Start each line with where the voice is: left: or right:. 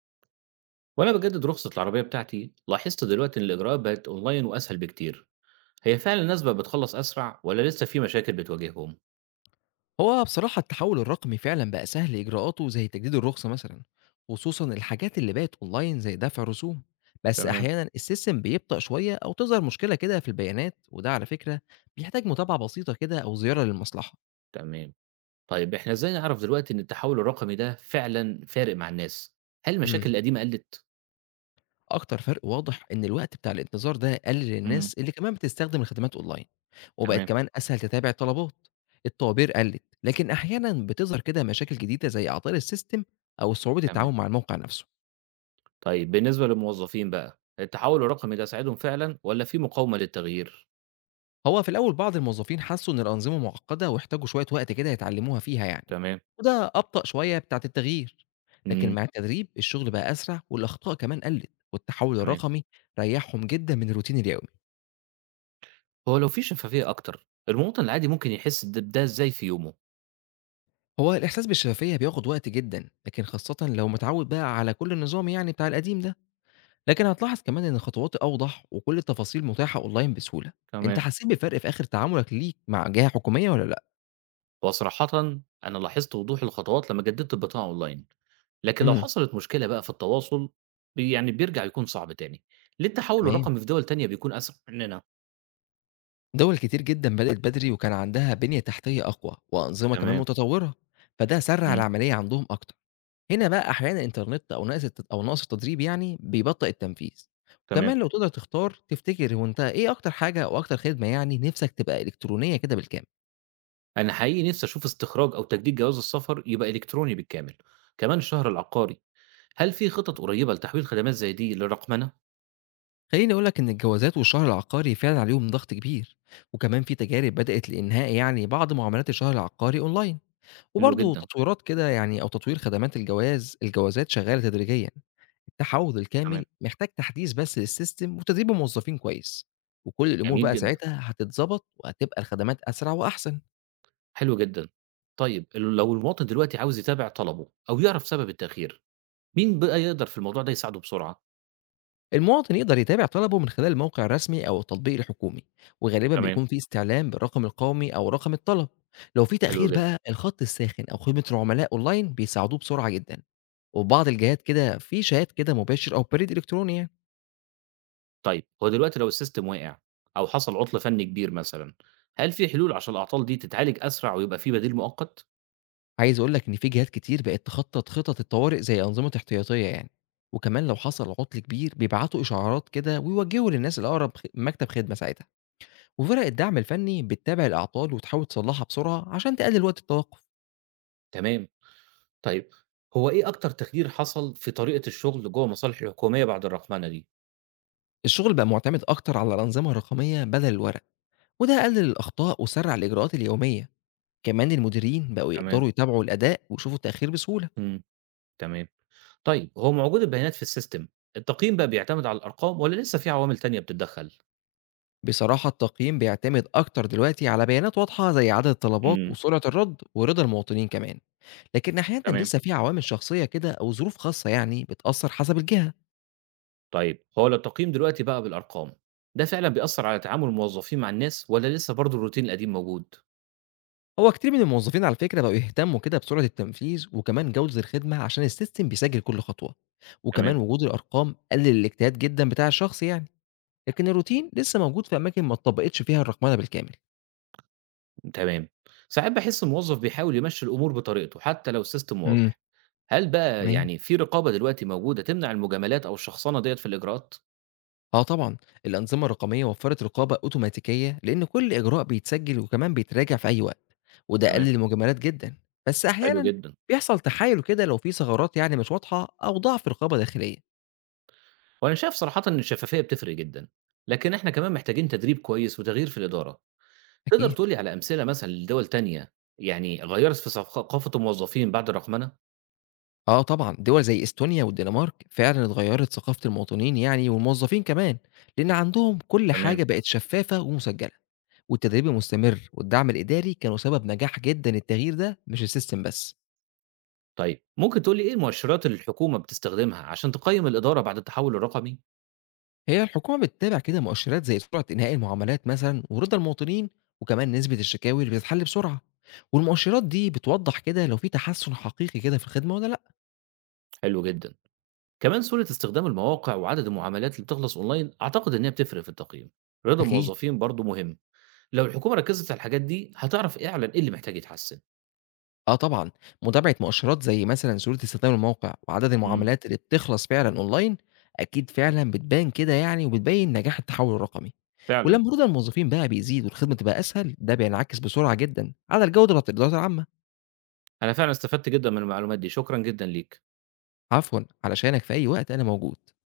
right: وانا بجدد رخصه العربيه بتاعتي لاحظت دلوقتي ان الاجراءات بقت اونلاين واسهل بكتير. هي فعلا الناس بقت بتخلص اسرع ولا لسه في مشاكل بتواجههم؟
left: هو بصراحة التحول الرقمي فعلا بقى سهل إجراءاته زي تجديد الرخصة مثلا، خصوصا الحاجات اللي بقت أونلاين زي دفع رسوم. بس
right: تمام.
left: أحيانا السيستم بيبطأ شوية أو تظهر مشكلة كده في البيانات، وده على فكرة بيحتاج متابعة بسيطة كده أو زيارة للمصلحة.
right: تمام. طيب احنا ازاي نعرف دلوقتي ان التحول الرقمي ده فعلا فارق مع الناس؟ هل المشاكل
left: امم
right: القديمه قلت؟
left: أكتر فرق واضح إن الوقت بتاع الانتظار ده قل
right: امم.
left: للناس اللي كمان بتستخدم الخدمات أونلاين، وبقت
right: تمام.
left: كمان أسهل تتابع الطلبات. الطوابير قلت، لكن أحيانا بتظهر كده مشاكل جديدة زي أعطال السيستم أو صعوبة
right: تمام.
left: التعاون مع الموقع نفسه.
right: طيب بالنسبه للموظفين بقى التحول الرقمي ده ساعدهم فعلا ولا في مقاومه للتغيير؟
left: هو في الأول بعض الموظفين حسوا إن الأنظمة معقدة واحتاجوا شوية وقت كده يتعلموها فيها يعني،
right: تمام.
left: وده أبطأ شوية بتاعة التغيير. لكن
right: امم.
left: مع التدريب الشغل بقى أسرع والأخطاء كمان قلت، والتحول
right: تمام.
left: الرقمي ريحهم جدا من الروتين اليومي.
right: هو لو في شفافيه اكتر المواطن العادي ممكن يحس ده ازاي في يومه؟
left: هو الإحساس بالشفافية بياخد وقت جدا، لكن خاصة لو متعود بقى على كل النظام يعني بتاع القديم ده. لكن هتلاحظ كمان إن الخطوات أوضح وكل التفاصيل متاحة أونلاين بسهولة. أنت
right: تمام.
left: حسيت بفرق في آخر تعاملك ليك مع جهة حكومية ولا لأ؟
right: هو صراحةً أنا لاحظت وضوح الخطوات لمّا جددت البطاقة أونلاين، لكن لو
left: امم
right: حصلت مشكلة بقى في التواصل يعني بيرجع يكون صعب تاني، ليه التحول
left: تمام.
right: الرقمي في دول تانية بيكون أسرع مننا؟
left: دول كتير جدًا بدأت بدري وكان عندها بنية تحتية أقوى، وأنظمة كمان
right: تمام،
left: متطورة، فده سرّع
right: إمم،
left: العملية عندهم أكتر. هنا بقى أحيانًا الإنترنت أو ناقص الت أو نقص التدريب يعني بيبطئ التنفيذ.
right: تمام.
left: وكمان لو تقدر تختار تفتكر هو أنت إيه أكتر حاجة أو أكتر خدمة يعني نِفْسك تبقى إلكترونية كده بالكامل؟
right: أنا حقيقي نفسي أشوف استخراج أو تجديد جواز السفر يبقى إلكتروني بالكامل، كمان الشهر العقاري، هل في خطط قريبة لتحويل خدمات زي دي للرقمنة؟
left: خلّيني أقول لك إن الجوازات والشهر العقاري فعلًا عليهم ضغط كبير، وكمان في تجارب بدأت لإنهاء يعني بعض معاملات الشهر العقاري أونلاين،
right: حلو
left: وبرضه
right: جدًا،
left: تطويرات كده يعني أو تطوير خدمات الجوازات شغّالة تدريجيًا. التعوّض
right: تمام.
left: الكامل محتاج تحديث بس للسيستم وتدريب الموظفين كويس، وكل الأمور
right: جميل
left: بقى
right: جدًا،
left: ساعتها هتتضبط وهتبقى الخدمات أسرع وأحسن.
right: حلو جدًا. طيب لو المواطن دلوقتي عاوز يتابع طلبه أو يعرف سبب التأخير، مين بقى يقدر في الموضوع ده يساعده بسرعة؟
left: المواطن يقدر يتابع طلبه من خلال الموقع الرسمي أو التطبيق الحكومي، وغالبا
right: تمام.
left: بيكون في استعلام بالرقم القومي أو رقم الطلب. لو في
right: حلو
left: تأخير
right: جدًا.
left: بقى الخط الساخن أو خدمة العملاء أونلاين بيساعدوه بسرعة جدًا، وفي بعض الجهات كده في شات كده مباشر أو بريد إلكتروني يعني.
right: طيب هو دلوقتي لو الsystem وقع أو حصل عُطل فني كبير مثلًا، هل في حلول عشان الأعطال دي تتعالج أسرع ويبقى في بديل مؤقت؟
left: عايز أقول لك إن في جهات كتير بقت تخطط خطط الطوارئ زي أنظمة احتياطية يعني، وكمان لو حصل عطل كبير بيبعتوا إشعارات كده ويوجهوا للناس الأقرب مكتب خدمة ساعتها، وفرق الدعم الفني بتتابع الأعطال وتحاول تصلحها بسرعة عشان تقلل وقت التوقف.
right: تمام. طيب هو إيه أكتر تغيير حصل في طريقة الشغل جوّه المصالح الحكومية بعد الرقمنة دي؟
left: الشغل بقى معتمد أكتر على الأنظمة الرقمية بدل الورق، وده قلل الأخطاء وسرع الإجراءات اليومية. كمان المديرين بقوا
right: تمام.
left: يقدروا يتابعوا الأداء ويشوفوا التأخير بسهولة.
right: إمم، تمام. طيب هو مع وجود البيانات في الsystem، التقييم بقى بيعتمد على الأرقام والّا لسه في عوامل تانية بتتدخّل؟
left: بصراحة التقييم بيعتمد أكتر دلوقتي على بيانات واضحة زي عدد الطلبات
right: إمم،
left: وسرعة الرد ورضا المواطنين كمان. لكن أحيانًا
right: تمام.
left: لسه في عوامل شخصية كده أو ظروف خاصة يعني بتأثّر حسب الجهة.
right: طيب هو لو التقييم دلوقتي بقى بالأرقام، ده فعلًا بيأثّر على تعامل الموظفين مع الناس والّا لسه برضه الروتين القديم موجود؟
left: هو كتير من الموظفين على فكرة بقوا يهتمّوا كده بسرعة التنفيذ وكمان جودة الخدمة عشان الsystem بيسجّل كل خطوة،
right: تمام.
left: وكمان وجود الأرقام قلِّل الاجتهاد جدًا بتاع الشخص يعني. لكن الروتين لسه موجود في أماكن ما اتطبّقتش فيها الرقمنة بالكامل.
right: تمام. ساعات باحس الموظف بيحاول يمشّي الأمور بطريقته حتى لو الsystem
left: إمم.
right: واضح. هل بقى يعني في رقابة دلوقتي موجودة تمنع المجاملات أو الشخصنة ديّة في الإجراءات؟
left: آه طبعًا، الأنظمة الرقمية وفّرت رقابة أوتوماتيكية لإن كل إجراء بيتسجّل وكمان بيتراجع في أي وقت، وده
right: تمام.
left: قلّل المجاملات جدًا. بس
right: حلو
left: أحيانًا
right: جدًا.
left: بيحصل تحايل كده لو في ثغرات يعني مش واضحة أو ضعف رقابة داخلية.
right: وأنا شايف صراحةً إن الشفافية بتفرق جدًا، لكن إحنا كمان محتاجين تدريب كويس وتغيير في الإدارة. تقدر
left: أكيد.
right: تقول لي على أمثلة مثلًا لدول تانية يعني غيّرت في ثقافة الموظفين بعد الرقمنة؟
left: آه طبعًا، دول زي إستونيا والدنمارك فعلًا اتغيّرت ثقافة المواطنين يعني والموظفين كمان، لإن عندهم كل
right: تمام.
left: حاجة بقت شفّافة ومسجّلة، والتدريب المستمر والدعم الإداري كانوا سبب نجاح جدًا التغيير ده مش السيستم بس.
right: طيب ممكن تقول لي إيه المؤشرات اللي الحكومة بتستخدمها عشان تقيّم الإدارة بعد التحول الرقمي؟
left: هي الحكومة بتتابع كده مؤشرات زي سرعة إنهاء المعاملات مثلا ورضا المواطنين، وكمان نسبة الشكاوي اللي بتتحل بسرعة. والمؤشرات دي بتوضح كده لو في تحسن حقيقي كده في الخدمة ولا لأ.
right: حلو جدًا. كمان سهولة استخدام المواقع وعدد المعاملات اللي بتخلص أونلاين أعتقد إن هي بتفرق في التقييم. رضا
left: أكيد،
right: الموظفين برضه مهم، لو الحكومة ركزت على الحاجات دي هتعرف إيه إعلًا إيه اللي محتاج يتحسن.
left: اه طبعا، متابعة مؤشرات زي مثلا سهولة استخدام الموقع وعدد
right: امم
left: المعاملات اللي بتخلص فعلا اونلاين اكيد فعلا بتبان كده يعني، وبتبين نجاح التحول الرقمي.
right: فعلا
left: ولما رضا الموظفين بقى بيزيد والخدمة تبقى اسهل، ده بينعكس بسرعة جدا على الجودة بتاعت الإدارة العامة.
right: أنا فعلًا استفدت جدًا من المعلومات دي، شكرًا جدًا ليك.
left: عفوا، علشانك في اي وقت انا موجود.